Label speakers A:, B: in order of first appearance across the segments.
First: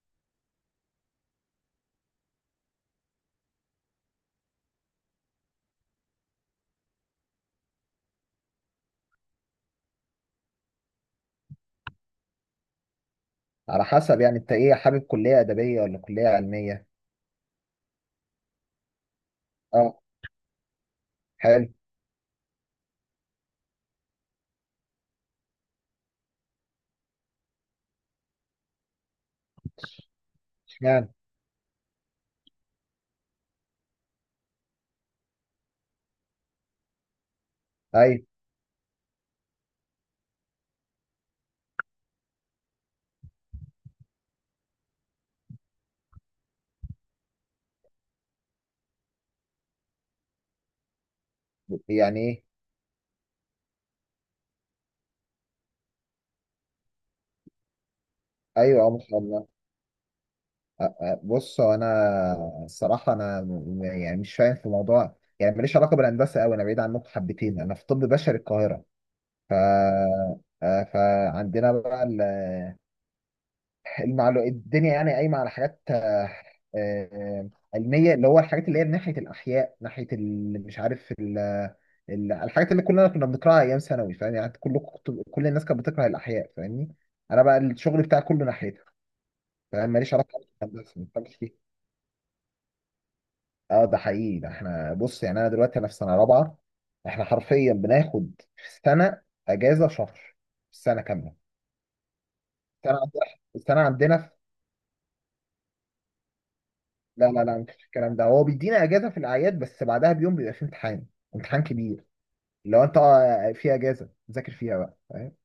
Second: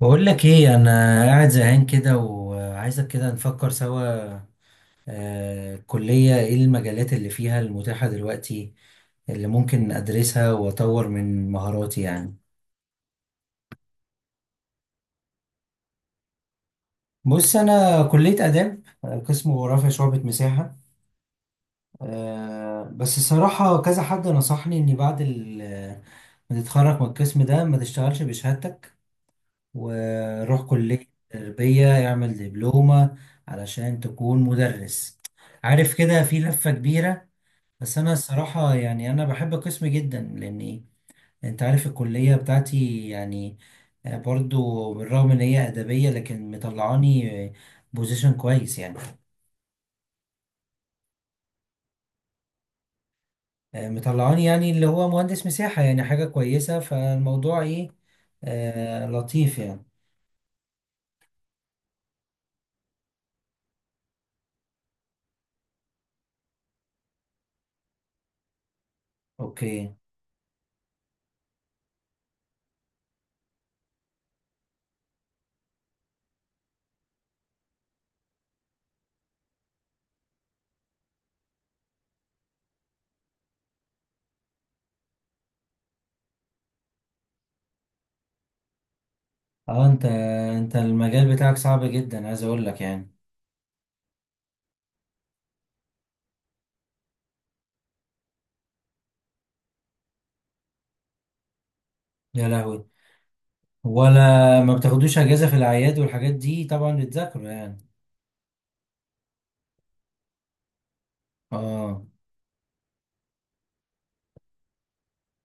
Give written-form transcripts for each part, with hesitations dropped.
A: بقول لك ايه؟ انا قاعد زهقان كده وعايزك كده نفكر سوا. الكلية ايه المجالات اللي فيها المتاحة دلوقتي اللي ممكن ادرسها واطور من مهاراتي يعني؟
B: على حسب، يعني انت ايه؟ حابب كلية ادبية ولا كلية علمية؟
A: بص، انا كلية آداب قسم جغرافيا
B: اه.
A: شعبة مساحة.
B: حلو.
A: بس الصراحة كذا حد نصحني اني بعد ما تتخرج من القسم ده ما تشتغلش بشهادتك وروح كلية
B: اشمعنى؟
A: تربية اعمل دبلومة علشان تكون مدرس. عارف كده في لفة كبيرة. بس أنا
B: ايوه.
A: الصراحة يعني أنا بحب قسمي جدا لأني أنت عارف الكلية بتاعتي يعني. برضو بالرغم إن هي أدبية لكن مطلعاني بوزيشن كويس يعني.
B: يعني ايه؟
A: مطلعاني يعني اللي هو مهندس مساحة يعني حاجة كويسة، فالموضوع إيه؟
B: ايوه، اه، ما
A: آه
B: شاء الله.
A: لطيف يعني.
B: بص، هو انا الصراحة انا مش فاهم في موضوع، يعني ماليش علاقة بالهندسة قوي. انا بعيد عنكم حبتين، انا في طب بشري القاهرة. ف
A: أوكي.
B: آه، فعندنا بقى الدنيا يعني قايمه على حاجات آه، علميه، اللي هو الحاجات اللي هي ناحيه الاحياء، ناحيه ال- مش عارف ال... ال- الحاجات اللي كلنا كنا بنقراها ايام ثانوي. فاهم؟ يعني كل الناس كانت بتكره الاحياء، فاهمني؟ انا بقى الشغل بتاعي كله ناحيتها.
A: أه
B: فاهم؟
A: أنت
B: ماليش علاقه
A: أنت
B: بالهندسه، ما
A: المجال
B: بفهمش فيها.
A: بتاعك صعب جدا، عايز أقول لك يعني.
B: اه، ده حقيقي. ده احنا، بص، يعني انا دلوقتي انا في سنه رابعه. احنا حرفيا بناخد في السنه اجازه شهر في السنه كامله.
A: يا لهوي!
B: السنه عندنا السنه
A: ولا
B: عندنا.
A: ما بتاخدوش اجازه في الاعياد والحاجات دي؟ طبعا
B: لا لا
A: بتذاكروا
B: لا،
A: يعني.
B: مفيش الكلام ده. هو بيدينا اجازه في الاعياد بس بعدها بيوم بيبقى فيه امتحان، امتحان
A: اه.
B: كبير. لو انت في اجازه ذاكر فيها بقى. فاهم؟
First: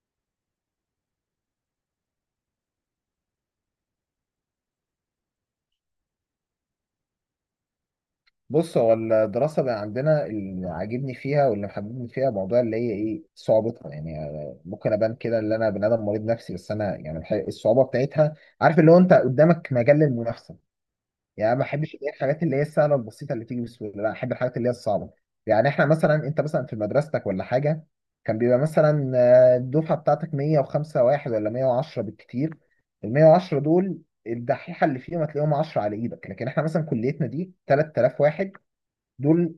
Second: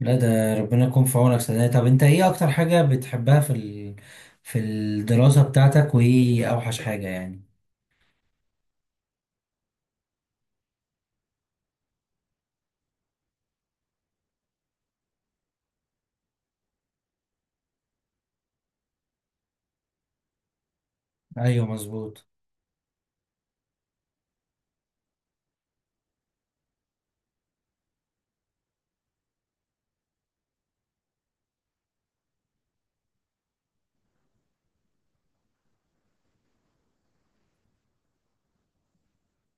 A: لا ده ربنا يكون في عونك. سنة طب، انت ايه اكتر حاجه بتحبها في في الدراسه بتاعتك وايه اوحش حاجه يعني؟
B: بص، هو الدراسه اللي عندنا اللي عاجبني فيها واللي محببني فيها، موضوع اللي هي ايه، صعوبتها يعني. ممكن ابان كده ان انا بني ادم مريض نفسي، بس انا يعني الحقيقة الصعوبه بتاعتها، عارف، اللي هو انت قدامك مجال للمنافسه. يعني ما
A: ايوه
B: بحبش اللي هي
A: مظبوط.
B: الحاجات اللي هي السهله البسيطه اللي تيجي بسهوله، لا، احب الحاجات اللي هي الصعبه. يعني احنا مثلا، انت مثلا في مدرستك ولا حاجه كان بيبقى مثلا الدفعه بتاعتك 105 واحد ولا 110 بالكتير. ال 110 دول، الدحيحه اللي فيهم هتلاقيهم 10 على ايدك. لكن احنا مثلا كليتنا دي 3000 واحد. دول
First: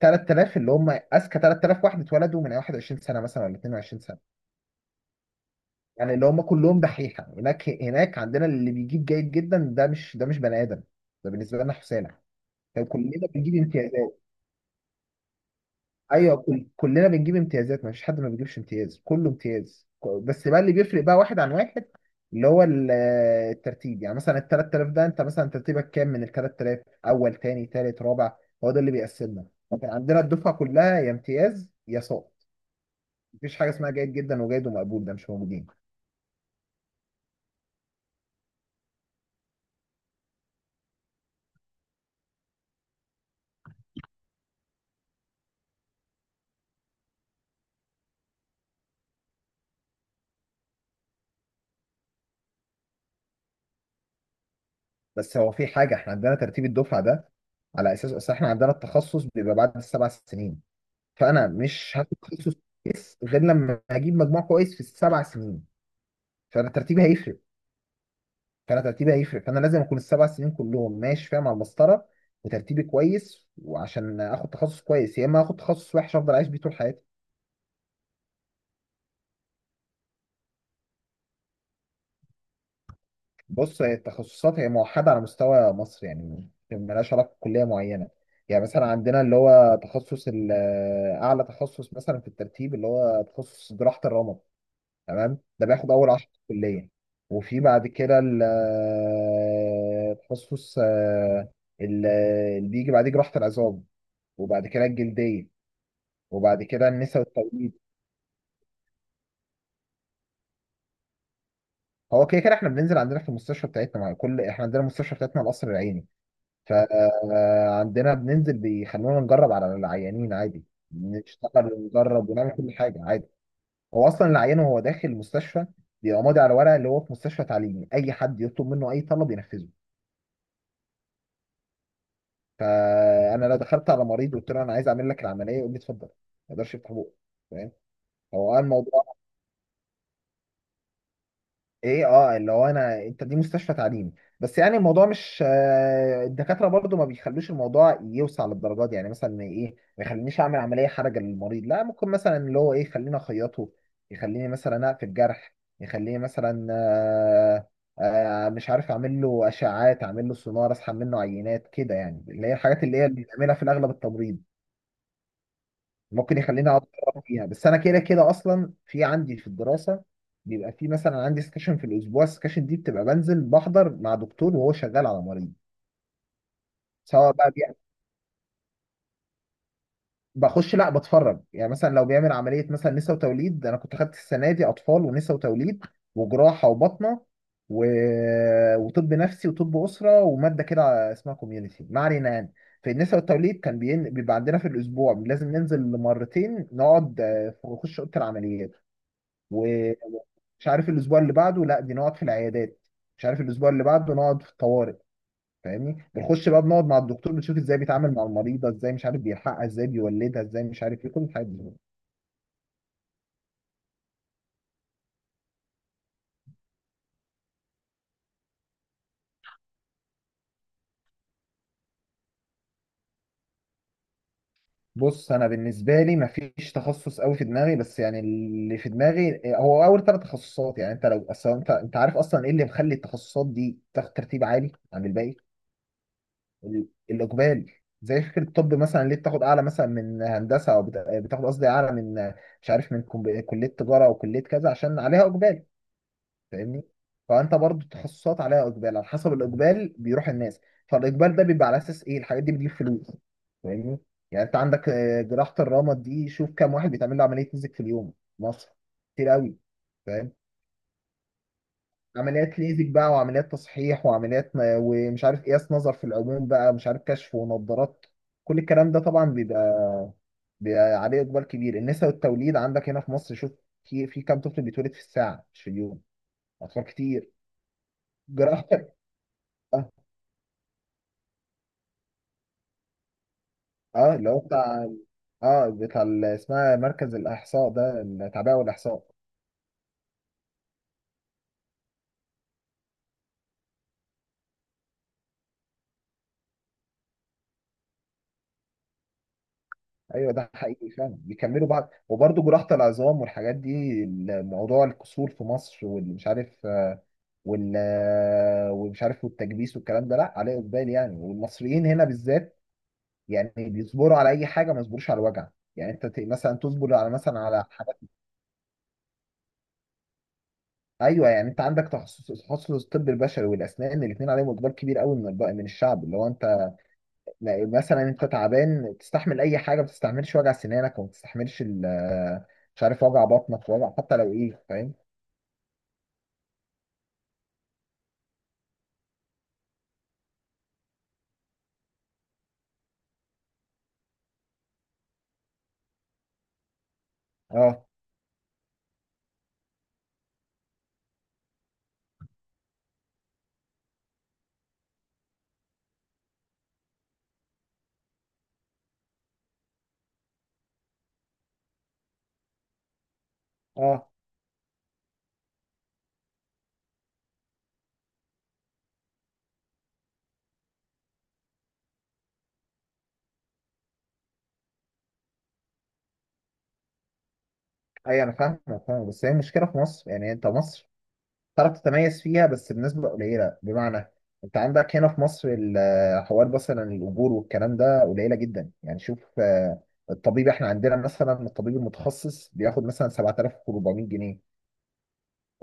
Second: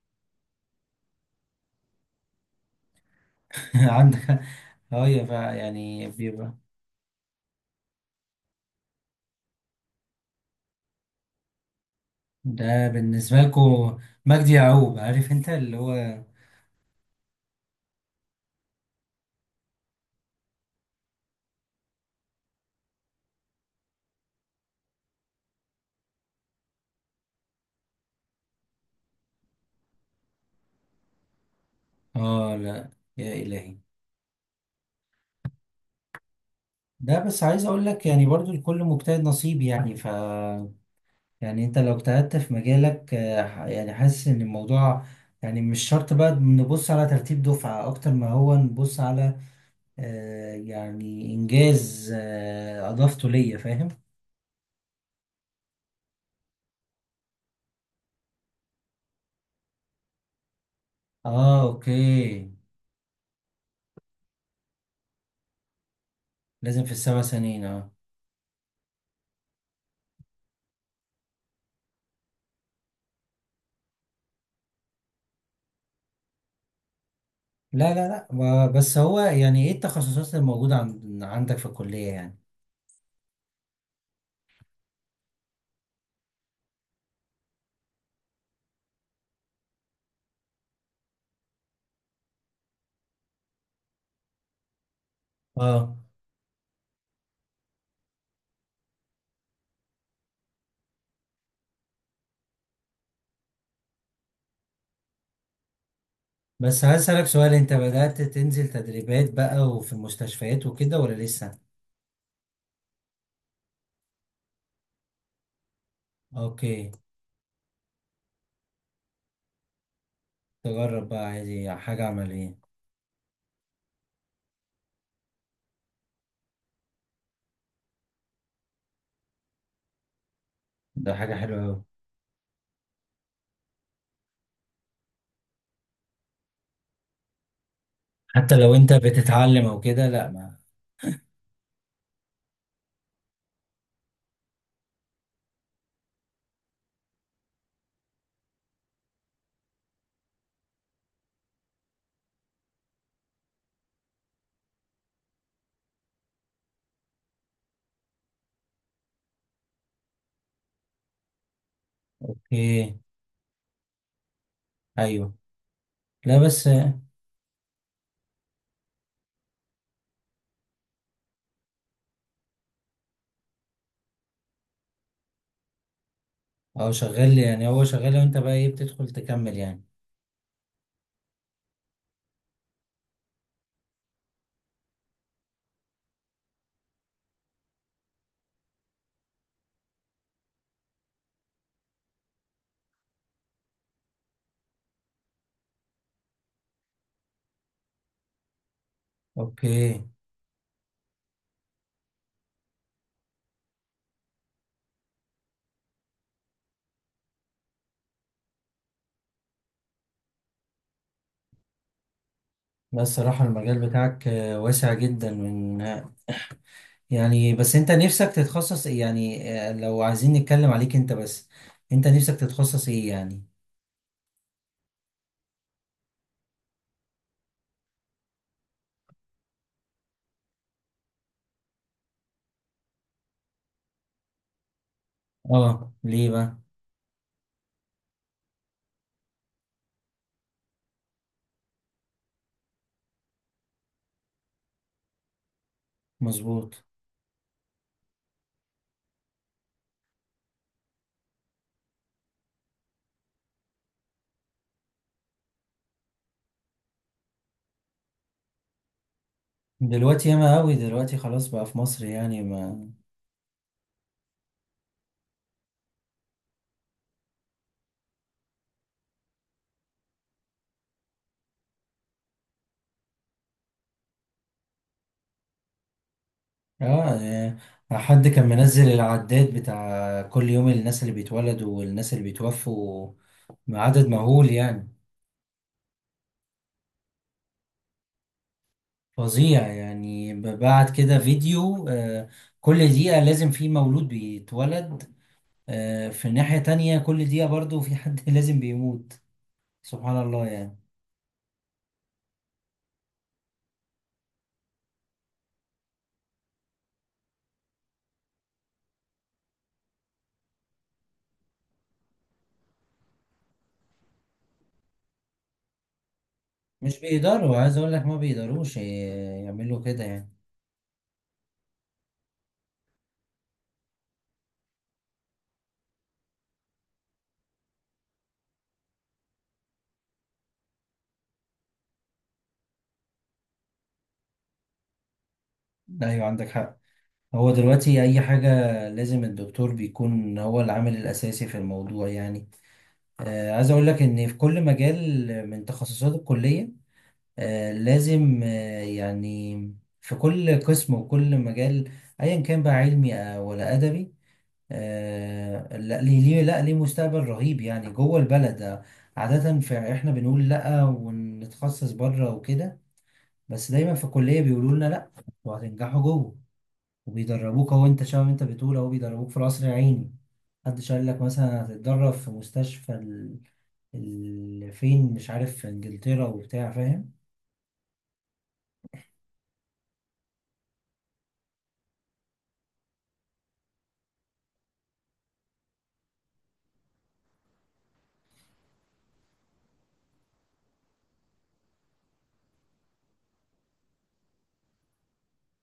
B: 3000 اللي هم اذكى 3000 واحد اتولدوا من 21 سنه مثلا ولا 22 سنه.
A: عندك. ايوه فا يعني
B: يعني اللي هم
A: بيبقى.
B: كلهم دحيحه. هناك هناك عندنا اللي بيجيب جيد جدا ده مش، ده مش بني ادم، ده بالنسبه لنا حسالة.
A: ده
B: يعني كلنا
A: بالنسبه
B: بنجيب
A: لكم.
B: امتيازات.
A: مجدي يعقوب، عارف انت اللي هو.
B: ايوه، كلنا بنجيب امتيازات. ما فيش حد ما بيجيبش امتياز، كله امتياز. بس بقى اللي بيفرق بقى واحد عن واحد، اللي هو الترتيب. يعني مثلا ال 3000 ده، انت مثلا ترتيبك كام من ال 3000؟ اول، تاني، تالت، رابع. هو ده اللي بيقسمنا. لكن عندنا الدفعه كلها يا امتياز يا ساقط.
A: اه لا. يا
B: مفيش حاجه
A: الهي!
B: اسمها جيد جدا وجيد ومقبول، ده مش موجودين.
A: ده بس عايز اقول لك يعني برضو الكل مجتهد نصيب، يعني ف يعني انت لو اجتهدت في مجالك يعني حاسس ان الموضوع، يعني مش شرط بقى نبص على ترتيب دفعة اكتر ما هو نبص على يعني انجاز اضافته ليا، فاهم.
B: بس هو في حاجه، احنا عندنا ترتيب الدفعه ده على اساس اصل احنا عندنا التخصص بيبقى بعد السبع سنين. فانا
A: اه
B: مش
A: اوكي.
B: هتخصص كويس غير لما اجيب مجموع كويس في السبع سنين. فانا
A: لازم في
B: ترتيبي
A: السبع
B: هيفرق
A: سنين اه.
B: فانا ترتيبي هيفرق. فانا لازم اكون السبع سنين كلهم ماشي فيها مع المسطره وترتيبي كويس، وعشان اخد تخصص كويس، يا اما اخد تخصص وحش افضل اعيش بيه طول حياتي.
A: لا لا لا بس هو يعني ايه التخصصات الموجودة عندك في الكلية يعني؟
B: بص، هي التخصصات هي موحده على مستوى مصر. يعني ملهاش علاقه بكليه معينه. يعني مثلا عندنا اللي هو تخصص اعلى تخصص مثلا في الترتيب، اللي هو تخصص جراحه الرمد. تمام؟ ده بياخد
A: اه.
B: اول 10 في الكليه. وفي بعد كده التخصص آه، ال- اللي بيجي بعديه جراحه العظام، وبعد كده الجلديه، وبعد
A: بس
B: كده النساء
A: هسألك سؤال، انت
B: والتوليد.
A: بدأت تنزل تدريبات بقى وفي المستشفيات وكده ولا لسه؟
B: هو كده كده احنا بننزل عندنا في المستشفى بتاعتنا، مع كل، احنا عندنا المستشفى بتاعتنا القصر العيني.
A: اوكي.
B: فعندنا بننزل بيخلونا نجرب على العيانين عادي.
A: تجرب بقى عادي
B: نشتغل
A: حاجة
B: ونجرب ونعمل
A: عملية.
B: كل حاجه عادي. هو اصلا العيان وهو داخل المستشفى بيبقى ماضي على ورقه اللي هو في مستشفى تعليمي، اي حد يطلب منه اي طلب ينفذه.
A: ده حاجة حلوة أوي.
B: فانا لو دخلت على مريض وقلت له انا عايز اعمل لك العمليه يقول لي اتفضل، ما يقدرش يفتح بقه. فاهم؟
A: حتى
B: هو
A: لو أنت
B: الموضوع
A: بتتعلم أو كده لأ ما.
B: ايه، اه، اللي هو انا، انت دي مستشفى تعليمي. بس يعني الموضوع مش الدكاتره برضو ما بيخلوش الموضوع يوسع للدرجات دي. يعني مثلا ايه، ما يخلينيش اعمل عمليه حرجه للمريض لا، ممكن مثلا اللي هو ايه يخليني اخيطه، يخليني مثلا اقفل جرح، يخليني مثلا مش عارف اعمل له اشعاعات، اعمل له سونار، اسحب منه عينات كده، يعني اللي هي الحاجات اللي
A: إيه.
B: هي اللي بنعملها في الاغلب. التمريض
A: أيوه. لا
B: ممكن
A: بس
B: يخليني اقعد أقرأ فيها، بس انا كده كده اصلا في عندي في الدراسه بيبقى في مثلا عندي سكشن في الاسبوع. السكشن دي بتبقى بنزل بحضر مع دكتور وهو شغال على مريض،
A: هو
B: سواء
A: شغال،
B: بقى
A: يعني هو شغال وأنت بقى إيه، بتدخل تكمل يعني؟
B: بخش لا بتفرج. يعني مثلا لو بيعمل عمليه مثلا نسا وتوليد، انا كنت خدت السنه دي اطفال ونسا وتوليد وجراحه وبطنه و... وطب نفسي وطب اسره وماده كده اسمها كوميونتي، ما علينا. يعني في النساء والتوليد كان بيبقى عندنا في الاسبوع لازم ننزل مرتين، نقعد نخش اوضه العمليات، و...
A: أوكي.
B: مش عارف الاسبوع اللي بعده لا، دي نقعد في العيادات، مش عارف الاسبوع اللي بعده نقعد في الطوارئ. فاهمني؟ بنخش بقى بنقعد مع الدكتور، بنشوف ازاي بيتعامل مع المريضه، ازاي مش عارف بيلحقها، ازاي بيولدها، ازاي مش عارف ايه، كل الحاجات دي.
A: بس الصراحة المجال بتاعك واسع جدا من، يعني بس أنت نفسك تتخصص إيه يعني؟ لو عايزين نتكلم عليك أنت بس، أنت نفسك تتخصص إيه يعني؟
B: بص انا بالنسبه لي مفيش تخصص قوي في دماغي، بس يعني اللي في دماغي هو اول ثلاث تخصصات. يعني انت لو اصلا، انت عارف اصلا ايه اللي مخلي التخصصات دي تاخد ترتيب عالي عن الباقي؟
A: آه ليه بقى؟
B: الاقبالي. زي فكره الطب مثلا، ليه بتاخد اعلى مثلا من هندسه، او بتاخد قصدي اعلى من، مش عارف، كليه تجاره او كليه كذا، عشان عليها اقبال.
A: مظبوط.
B: فاهمني؟ فانت برضو التخصصات عليها اقبال، على حسب الاقبال بيروح الناس. فالاقبال ده بيبقى على اساس ايه، الحاجات دي بتجيب فلوس. فاهمني؟ يعني انت عندك جراحه الرمد دي، شوف كام واحد بيتعمل له عمليه مزك في اليوم في مصر. كتير قوي.
A: دلوقتي ياما أوي دلوقتي، خلاص بقى في مصر يعني
B: عمليات ليزك
A: ما.
B: بقى، وعمليات تصحيح، ومش عارف قياس نظر في العموم بقى، مش عارف كشف ونظارات. كل الكلام ده طبعا بيبقى، بيبقى عليه اقبال كبير. النساء والتوليد عندك هنا في مصر، شوف في كام طفل بيتولد في الساعه، مش في اليوم. اطفال
A: اه
B: كتير.
A: يعني. حد كان
B: جراحه
A: منزل العداد
B: اه.
A: بتاع كل يوم الناس اللي بيتولدوا والناس اللي بيتوفوا بعدد
B: اه، اللي هو
A: مهول
B: بتاع،
A: يعني.
B: اه بتاع اسمها مركز الاحصاء ده، التعبئه والاحصاء.
A: فظيع. يعني بعد كده فيديو، كل دقيقة لازم في مولود بيتولد. في ناحية تانية كل دقيقة برضو في حد لازم بيموت. سبحان
B: ايوه،
A: الله
B: ده
A: يعني.
B: حقيقي فعلا، بيكملوا بعض. وبرضه جراحة العظام والحاجات دي، موضوع الكسور في مصر واللي مش عارف آه، وال آه، ومش عارف، والتكبيس والكلام ده، لا، عليه اقبال يعني. والمصريين هنا بالذات يعني بيصبروا على اي حاجه، ما يصبروش على الوجع. يعني انت مثلا تصبر
A: مش
B: على، مثلا،
A: بيقدروا
B: على
A: عايز اقول
B: حاجات.
A: لك، ما بيقدروش يعملوا كده يعني.
B: ايوه. يعني انت عندك تخصص، تخصص الطب البشري والاسنان، الاثنين عليهم اقبال كبير قوي من من الشعب، اللي هو انت لا، مثلا انت تعبان تستحمل اي حاجه، ما تستحملش وجع سنانك، وما تستحملش مش عارف وجع بطنك، وجع حتى لو ايه. فاهم؟
A: لا ايوه، عندك حق. هو دلوقتي اي حاجة لازم الدكتور بيكون هو العامل الاساسي في الموضوع يعني. عايز اقول لك ان في كل مجال من تخصصات الكلية، آه،
B: اه.
A: لازم آه، يعني في كل قسم وكل مجال ايا كان بقى علمي ولا ادبي، لا ليه مستقبل رهيب يعني جوه البلد. عادة في احنا بنقول لا ونتخصص بره وكده، بس دايما في
B: اه،
A: الكلية بيقولوا لنا لا، وهتنجحوا جوه، وبيدربوك اهو. انت شباب، انت بتقول اهو بيدربوك في القصر العيني. محدش قال لك مثلا هتتدرب في مستشفى فين، مش عارف في انجلترا وبتاع، فاهم.
B: اي انا فاهم، فاهم. بس هي المشكله في مصر، يعني انت مصر تعرف تتميز فيها بس بنسبه قليله. بمعنى، انت عندك هنا في مصر حوار مثلا الاجور والكلام ده قليله جدا. يعني شوف الطبيب، احنا عندنا مثلا الطبيب المتخصص بياخد مثلا 7400 جنيه.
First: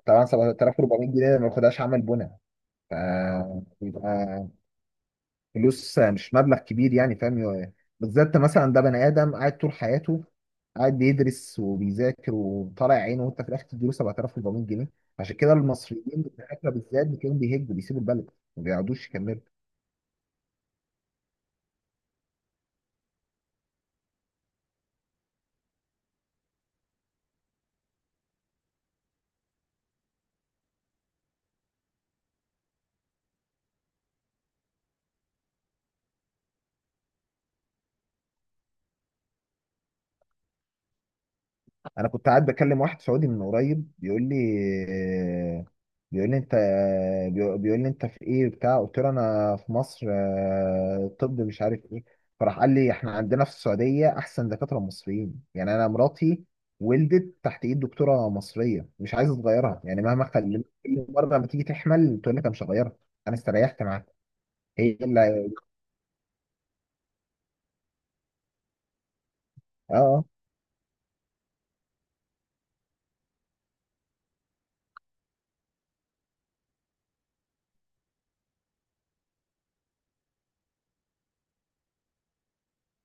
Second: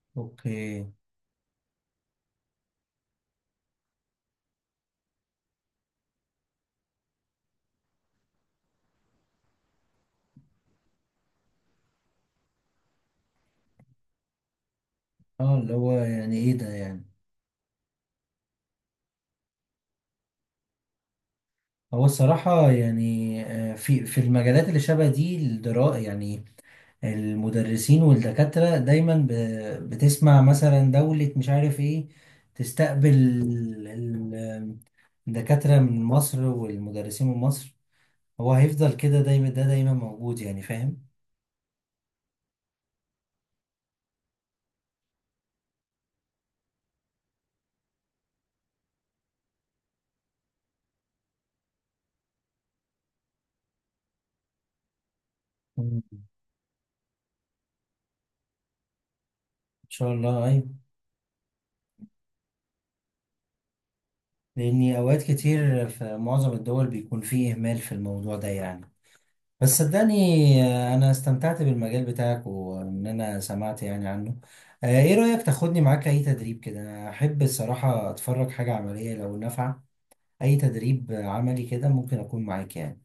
B: طبعا 7400
A: اوكي.
B: جنيه ده ما بياخدهاش عمل بناء. ف فلوس، مش مبلغ كبير يعني. فاهم؟ بالذات مثلا ده بني ادم قاعد طول حياته قاعد بيدرس وبيذاكر وطالع عينه، وانت في الاخر تديله 7400 جنيه. عشان كده
A: اه اللي هو
B: المصريين في
A: يعني ايه ده
B: الاكله
A: يعني؟
B: بالذات بتلاقيهم بيهجوا، بيسيبوا البلد، ما بيقعدوش يكملوا.
A: هو الصراحة يعني في المجالات اللي شبه دي الدرا يعني، المدرسين والدكاترة دايما بتسمع مثلا دولة مش عارف ايه تستقبل الدكاترة من مصر والمدرسين من مصر. هو هيفضل كده دايما، ده دايما موجود يعني، فاهم.
B: انا كنت قاعد بكلم واحد سعودي من قريب، بيقول لي انت بيقول لي انت في ايه بتاع. قلت له انا في مصر، طب مش عارف ايه. فراح قال لي احنا عندنا في السعوديه احسن دكاتره مصريين. يعني انا
A: مم.
B: مراتي ولدت تحت ايد دكتوره مصريه، مش عايزه تغيرها.
A: ان
B: يعني
A: شاء
B: مهما
A: الله،
B: خلت،
A: ايوه.
B: كل مره لما تيجي تحمل تقول لك انا مش هغيرها، انا استريحت معاها.
A: لأني
B: هي
A: أوقات
B: اللي،
A: كتير في معظم الدول بيكون فيه إهمال في الموضوع ده يعني. بس
B: اه.
A: صدقني،
B: آه.
A: أنا استمتعت بالمجال بتاعك وإن أنا سمعت يعني عنه. إيه رأيك تاخدني معاك أي تدريب كده؟ أنا أحب الصراحة أتفرج حاجة عملية لو نافعة. أي تدريب عملي كده ممكن أكون معاك يعني.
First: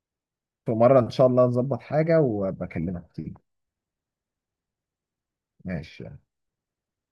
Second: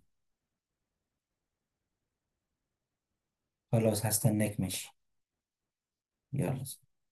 B: في مره ان شاء الله نظبط حاجه وبكلمك تيجي.
A: خلاص هستناك ماشي.
B: ماشي.
A: يلا.